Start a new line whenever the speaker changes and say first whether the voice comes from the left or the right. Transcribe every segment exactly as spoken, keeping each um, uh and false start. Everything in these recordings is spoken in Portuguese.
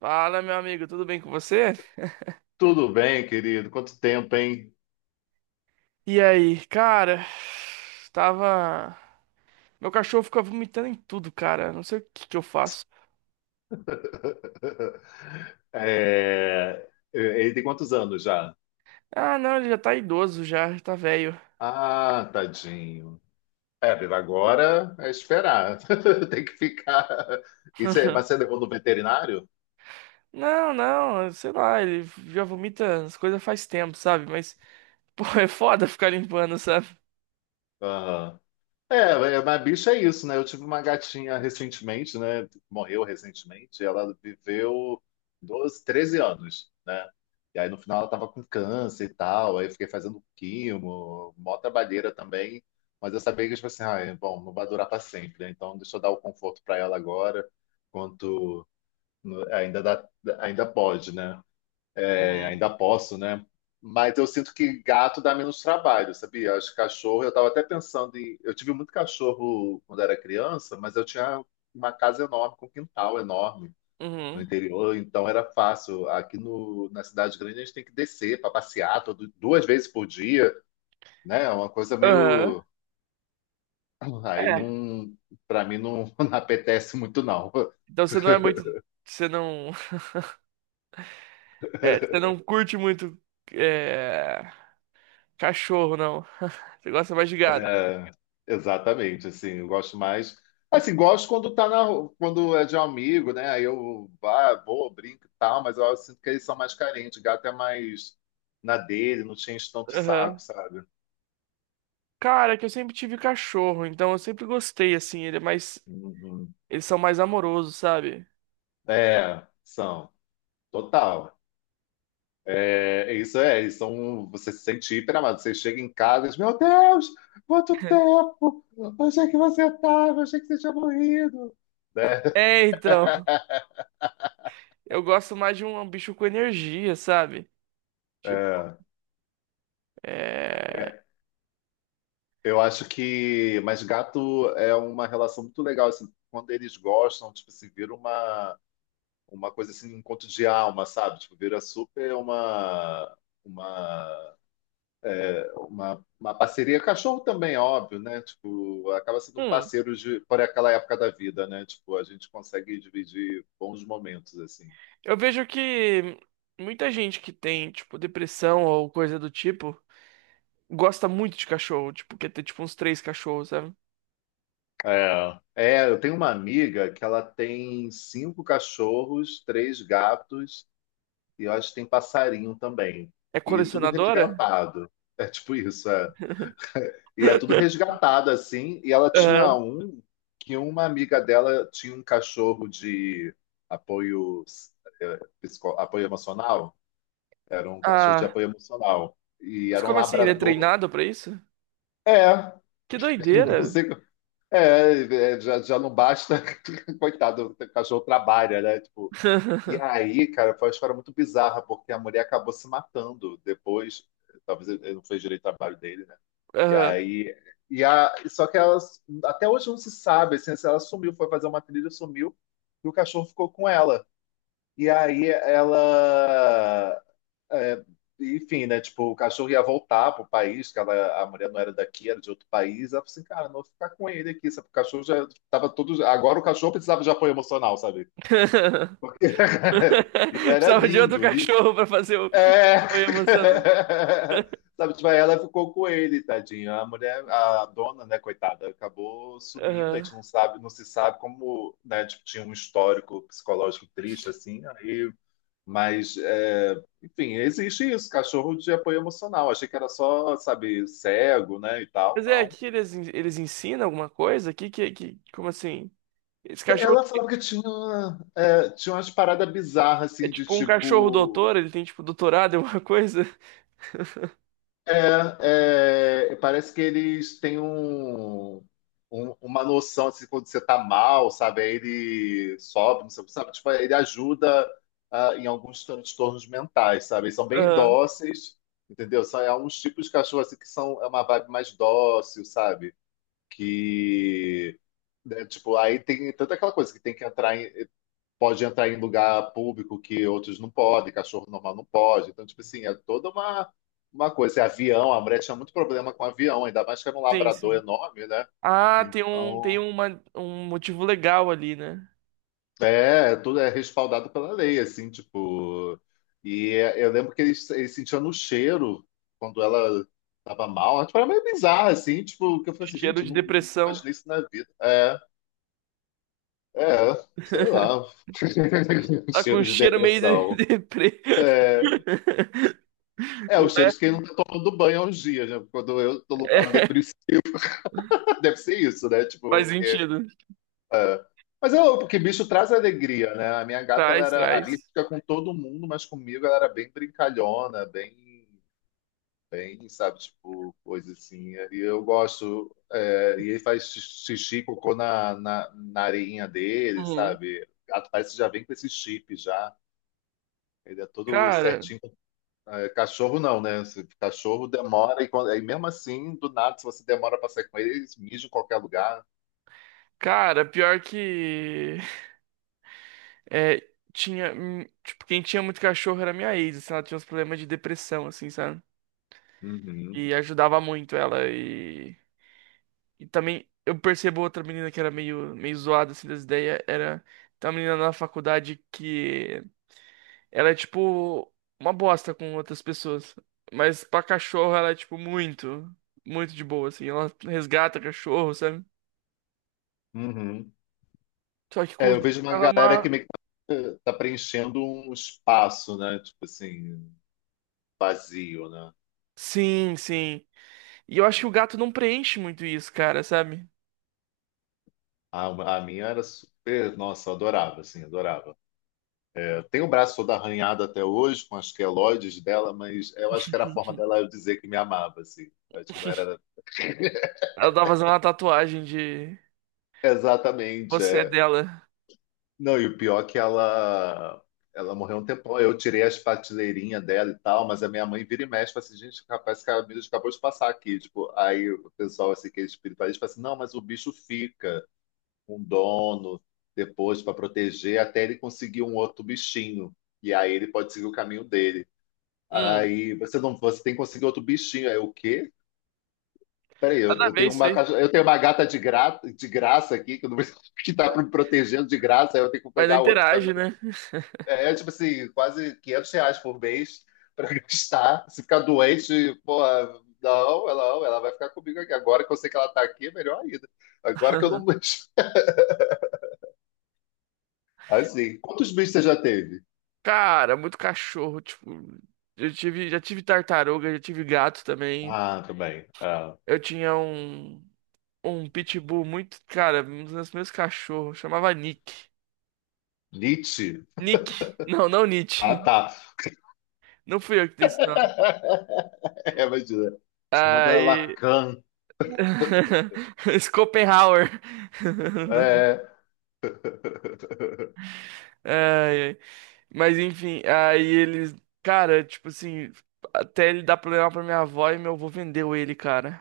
right: Fala, meu amigo, tudo bem com você?
left: Tudo bem, querido? Quanto tempo, hein?
right: E aí, cara, tava. Meu cachorro fica vomitando em tudo, cara. Não sei o que que eu faço.
left: É, Ele tem quantos anos já?
right: Ah, não, ele já tá idoso, já, já tá velho.
left: Ah, tadinho. É, Viva, agora é esperar. Tem que ficar. Isso é, mas você levou no veterinário?
right: Não, não, sei lá, ele já vomita as coisas faz tempo, sabe? Mas, pô, é foda ficar limpando, sabe?
left: Aham. É, é, mas bicho é isso, né? Eu tive uma gatinha recentemente, né? Morreu recentemente, e ela viveu doze, treze anos, né? E aí no final ela tava com câncer e tal, aí eu fiquei fazendo quimo, mó trabalheira também, mas eu sabia que, tipo assim, ah, é, bom, não vai durar para sempre, né? Então deixa eu dar o conforto para ela agora, quanto no- ainda dá, ainda pode, né? É,
right: Uhum.
left: ainda posso, né? Mas eu sinto que gato dá menos trabalho, sabia? Acho que cachorro, eu estava até pensando em. Eu tive muito cachorro quando era criança, mas eu tinha uma casa enorme, com um quintal enorme no
right: Uhum.
left: interior, então era fácil. Aqui no, Na cidade grande a gente tem que descer para passear todo, duas vezes por dia, né? É uma coisa
right: Aham.
left: meio. Aí
right: É.
left: não. Para mim não, não apetece muito, não.
right: Então você não é muito. Você não. É, você não curte muito. É... Cachorro, não. Você gosta mais de gato.
left: É, exatamente, assim, eu gosto mais. Assim, gosto quando tá na, ru- quando é de um amigo, né? Aí eu vá, vou, brinco e tal, mas eu sinto que eles são mais carentes, gato é mais na dele, não tinha enche tanto o saco,
right: Aham.
left: sabe?
right: Cara, é que eu sempre tive cachorro, então eu sempre gostei, assim, ele é mais.
left: Uhum.
right: Eles são mais amorosos, sabe?
left: É, são, total. É, é isso é, eles são, você se sente hiper amado. Você chega em casa e diz, meu Deus, quanto tempo! Eu achei que você estava eu achei que você tinha morrido. Né?
right: É, então. Eu gosto mais de um um bicho com energia, sabe? Tipo, é.
left: É. Eu acho que, mas gato é uma relação muito legal, assim, quando eles gostam, tipo assim, vira uma, uma coisa assim, um encontro de alma, sabe? Tipo, vira super uma, uma, uma, uma parceria. Cachorro também, óbvio, né? Tipo, acaba sendo um
right: Hum.
left: parceiro de, por aquela época da vida, né? Tipo, a gente consegue dividir bons momentos, assim.
right: Eu vejo que muita gente que tem, tipo, depressão ou coisa do tipo, gosta muito de cachorro, tipo, quer ter, tipo, uns três cachorros, sabe?
left: É. É, eu tenho uma amiga que ela tem cinco cachorros, três gatos, e eu acho que tem passarinho também.
right: É
left: E tudo
right: colecionadora?
left: resgatado. É tipo isso, é. E é tudo resgatado, assim. E ela tinha
right: Aham.
left: um que uma amiga dela tinha um cachorro de apoio, eh, psico- apoio emocional. Era um cachorro de
right: Ah.
left: apoio emocional. E
right: Mas
left: era um
right: como assim? Ele é
left: labrador.
right: treinado pra isso?
left: É,
right: Que doideira!
left: não sei, co- é, é, já, já não basta, coitado, o cachorro trabalha, né? Tipo, e aí, cara, foi uma história muito bizarra, porque a mulher acabou se matando depois. Talvez ele não fez direito ao trabalho dele, né? E
right: Aham.
left: aí. E a, só que ela, até hoje não se sabe, assim, se ela sumiu, foi fazer uma trilha, sumiu, e o cachorro ficou com ela. E aí ela. É, enfim, né? Tipo, o cachorro ia voltar pro país, que ela, a mulher não era daqui, era de outro país. Ela falou assim, cara, não vou ficar com ele aqui, sabe? O cachorro já tava todo. Agora o cachorro precisava de apoio emocional, sabe? Porque ele era
right: Precisava de outro
left: lindo. li-
right: cachorro pra fazer o
left: É.
right: apoio emocional.
left: Sabe, tipo, aí ela ficou com ele, tadinha. A mulher, a dona, né, coitada, acabou sumindo. A
right: Aham.
left: gente não sabe, não se sabe como, né, tipo, tinha um histórico psicológico triste, assim. Aí, mas, é, enfim, existe isso, cachorro de apoio emocional. Achei que era só, sabe, cego, né, e tal.
right: Mas é,
left: Não.
right: aqui eles, en- eles ensinam alguma coisa? Que, que, que, como assim? Esse cachorro
left: Ela falava que tinha, é, tinha umas paradas bizarras,
right: é
left: assim, de
right: tipo um cachorro
left: tipo.
right: doutor, ele tem tipo doutorado em alguma coisa?
left: É, é, parece que eles têm um, um- uma noção assim, quando você tá mal, sabe? Aí ele sobe, não sei o que, sabe? Tipo, ele ajuda ah, em alguns transtornos mentais, sabe? Eles são bem
right: Aham.
left: dóceis, entendeu? São é uns tipos de cachorro assim que são é uma vibe mais dócil, sabe? Que Né, tipo, aí tem toda aquela coisa que tem que entrar em pode entrar em lugar público que outros não podem, cachorro normal não pode. Então, tipo assim, é toda uma, uma coisa. E avião, a mulher tinha muito problema com avião, ainda mais que era um
right: Sim,
left: labrador
right: sim.
left: enorme, né?
right: Ah, tem um, tem
left: Então,
right: uma, um motivo legal ali, né?
left: é, é tudo é respaldado pela lei, assim, tipo. E é- eu lembro que eles, eles sentiam no cheiro quando ela tava mal. Tipo, era meio bizarro, assim, tipo, que eu falei assim,
right: Cheiro
left: gente, eu
right: de
left: nu- nunca
right: depressão.
left: imaginei isso na vida. É, é, Sei lá.
right: Tá com
left: Cheiro
right: um
left: de
right: cheiro meio de
left: depressão.
right: de deprê.
left: É, é, os
right: Ué,
left: cheiros que não tá tomando banho há uns dias, né? Quando eu tô no quadro
right: é,
left: depressivo, deve ser isso, né?
right: faz
left: Tipo, porque,
right: sentido.
left: é, mas é porque bicho traz alegria, né? A minha gata, ela
right: Traz,
left: era
right: traz.
left: arisca com todo mundo, mas comigo ela era bem brincalhona, bem, bem, sabe? Tipo, coisa assim. E eu gosto, é, e ele faz xixi, cocô na, na, na areinha dele,
right: Uhum.
left: sabe? O gato parece que já vem com esse chip já. Ele é todo
right: Cara,
left: certinho, ah, é, cachorro não, né? Se- Cachorro demora e, quando- e mesmo assim, do nada, se você demora pra sair com ele, eles mijam em qualquer lugar.
right: cara, pior que. É, tinha, hum, tipo, quem tinha muito cachorro era minha ex, assim, ela tinha uns problemas de depressão, assim, sabe?
left: Uhum.
right: E ajudava muito ela e, e também eu percebo outra menina que era meio, meio zoada, assim, das ideias, era tem uma menina na faculdade que ela é, tipo, uma bosta com outras pessoas, mas pra cachorro ela é, tipo, muito, muito de boa, assim, ela resgata cachorro, sabe?
left: Uhum.
right: Só que com
left: É,
right: os
left: eu vejo uma
right: ela é
left: galera que
right: uma...
left: meio que tá tá preenchendo um espaço, né? Tipo assim, vazio, né?
right: Sim, sim. E eu acho que o gato não preenche muito isso, cara, sabe?
left: A, a minha era super, nossa, eu adorava, assim, adorava. É, eu tenho o braço todo arranhado até hoje com as queloides dela, mas eu acho que era a forma dela eu dizer que me amava, assim. Eu acho que não era
right: Ela tá fazendo uma tatuagem de
left: exatamente.
right: você é
left: É.
right: dela.
left: Não, e o pior é que ela, ela morreu um tempão. Eu tirei as prateleirinhas dela e tal, mas a minha mãe vira e mexe, fala assim, gente, rapaz, esse cara acabou de passar aqui. Tipo, aí o pessoal, assim, que é espiritualista, fala assim, não, mas o bicho fica com dono depois para proteger até ele conseguir um outro bichinho. E aí ele pode seguir o caminho dele.
right: Hum,
left: Aí você não, você tem que conseguir outro bichinho. Aí eu, o quê? Peraí, eu,
right: nada a
left: eu
right: ver
left: tenho
right: isso
left: uma
right: aí.
left: caixa, eu tenho uma gata de, gra, de graça aqui que, eu não, que tá me protegendo de graça, aí eu tenho que
right: Mas não
left: pegar outro
right: interage, né?
left: é, tipo assim, quase quinhentos reais por mês pra gastar. Se ficar doente, porra, não, ela, não, ela vai ficar comigo aqui. Agora que eu sei que ela tá aqui, é melhor ainda. Agora que eu não. Assim, quantos bichos você já teve?
right: Cara, muito cachorro, tipo, eu tive, já tive tartaruga, já tive gato também.
left: Ah, também. Ah,
right: Eu tinha um um pitbull muito, cara, um dos meus meus cachorros, chamava Nick.
left: Nietzsche?
right: Nick. Não, não
left: Ah,
right: Nietzsche.
left: tá.
right: Não fui eu que dei esse nome.
left: É, imagina. Chamada
right: Aí
left: Lacan.
right: Schopenhauer.
left: É.
right: Ai, ai. Mas enfim, aí eles. Cara, tipo assim, até ele dar problema pra minha avó e meu avô vendeu ele, cara.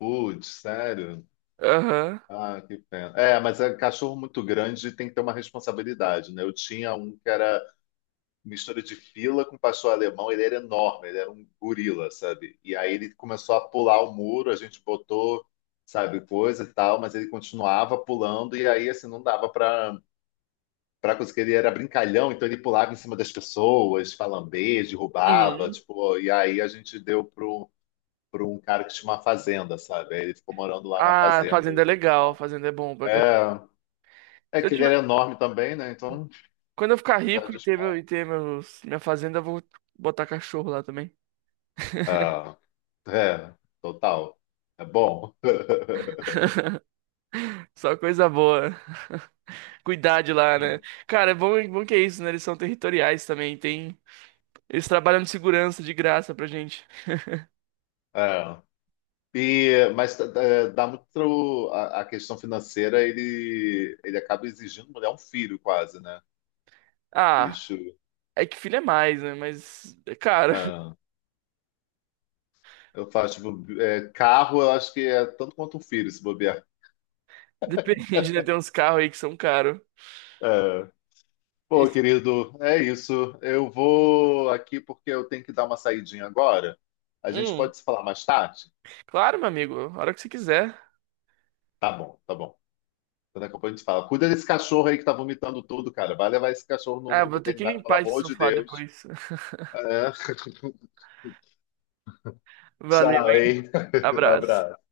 left: Putz, sério?
right: Aham.
left: Ah, que pena. É, mas é cachorro muito grande tem que ter uma responsabilidade, né? Eu tinha um que era mistura de fila com pastor alemão, ele era enorme, ele era um gorila, sabe? E aí ele começou a pular o muro, a gente botou, sabe, coisa e tal, mas ele continuava pulando e aí assim não dava para para conseguir, ele era brincalhão, então ele pulava em cima das pessoas, falambês, derrubava,
right: Uhum.
left: tipo, e aí a gente deu pro para um cara que tinha uma fazenda, sabe? Aí ele ficou morando lá na
right: Ah,
left: fazenda.
right: fazenda é legal, fazenda é bom pra cachorro.
left: É, é
right: Se eu
left: que ele era
right: tiver-
left: enorme também, né? Então,
right: Quando eu ficar rico
left: cidade
right: e
left: de
right: ter, meu,
left: spa.
right: e ter meus, minha fazenda, eu vou botar cachorro lá também.
left: É, é, Total. É bom.
right: Só coisa boa. Cuidar de lá, né?
left: É.
right: Cara, é bom, é bom que é isso, né? Eles são territoriais também. Tem... Eles trabalham de segurança de graça pra gente.
left: É. E, mas eh, dá muito a, a questão financeira, ele, ele acaba exigindo, mulher um filho quase, né?
right: Ah.
left: Isso.
right: É que filho é mais, né? Mas é caro.
left: É. Eu faço, tipo, eh, carro, eu acho que é tanto quanto um filho, se bobear.
right: Depende, né? Tem uns carros aí que são caros.
left: É. Pô,
right: Esse-
left: querido, é isso. Eu vou aqui porque eu tenho que dar uma saidinha agora. A gente
right: Hum,
left: pode se falar mais tarde?
right: claro, meu amigo. A hora que você quiser.
left: Tá bom, tá bom. Então, daqui a pouco a gente fala. Cuida desse cachorro aí que tá vomitando tudo, cara. Vai levar esse cachorro
right: Ah,
left: no
right: vou ter que
left: veterinário, pelo
right: limpar esse
left: amor de
right: sofá
left: Deus.
right: depois.
left: É.
right: Valeu,
left: Tchau,
right: hein?
left: hein?
right: Abraço.
left: Abraço.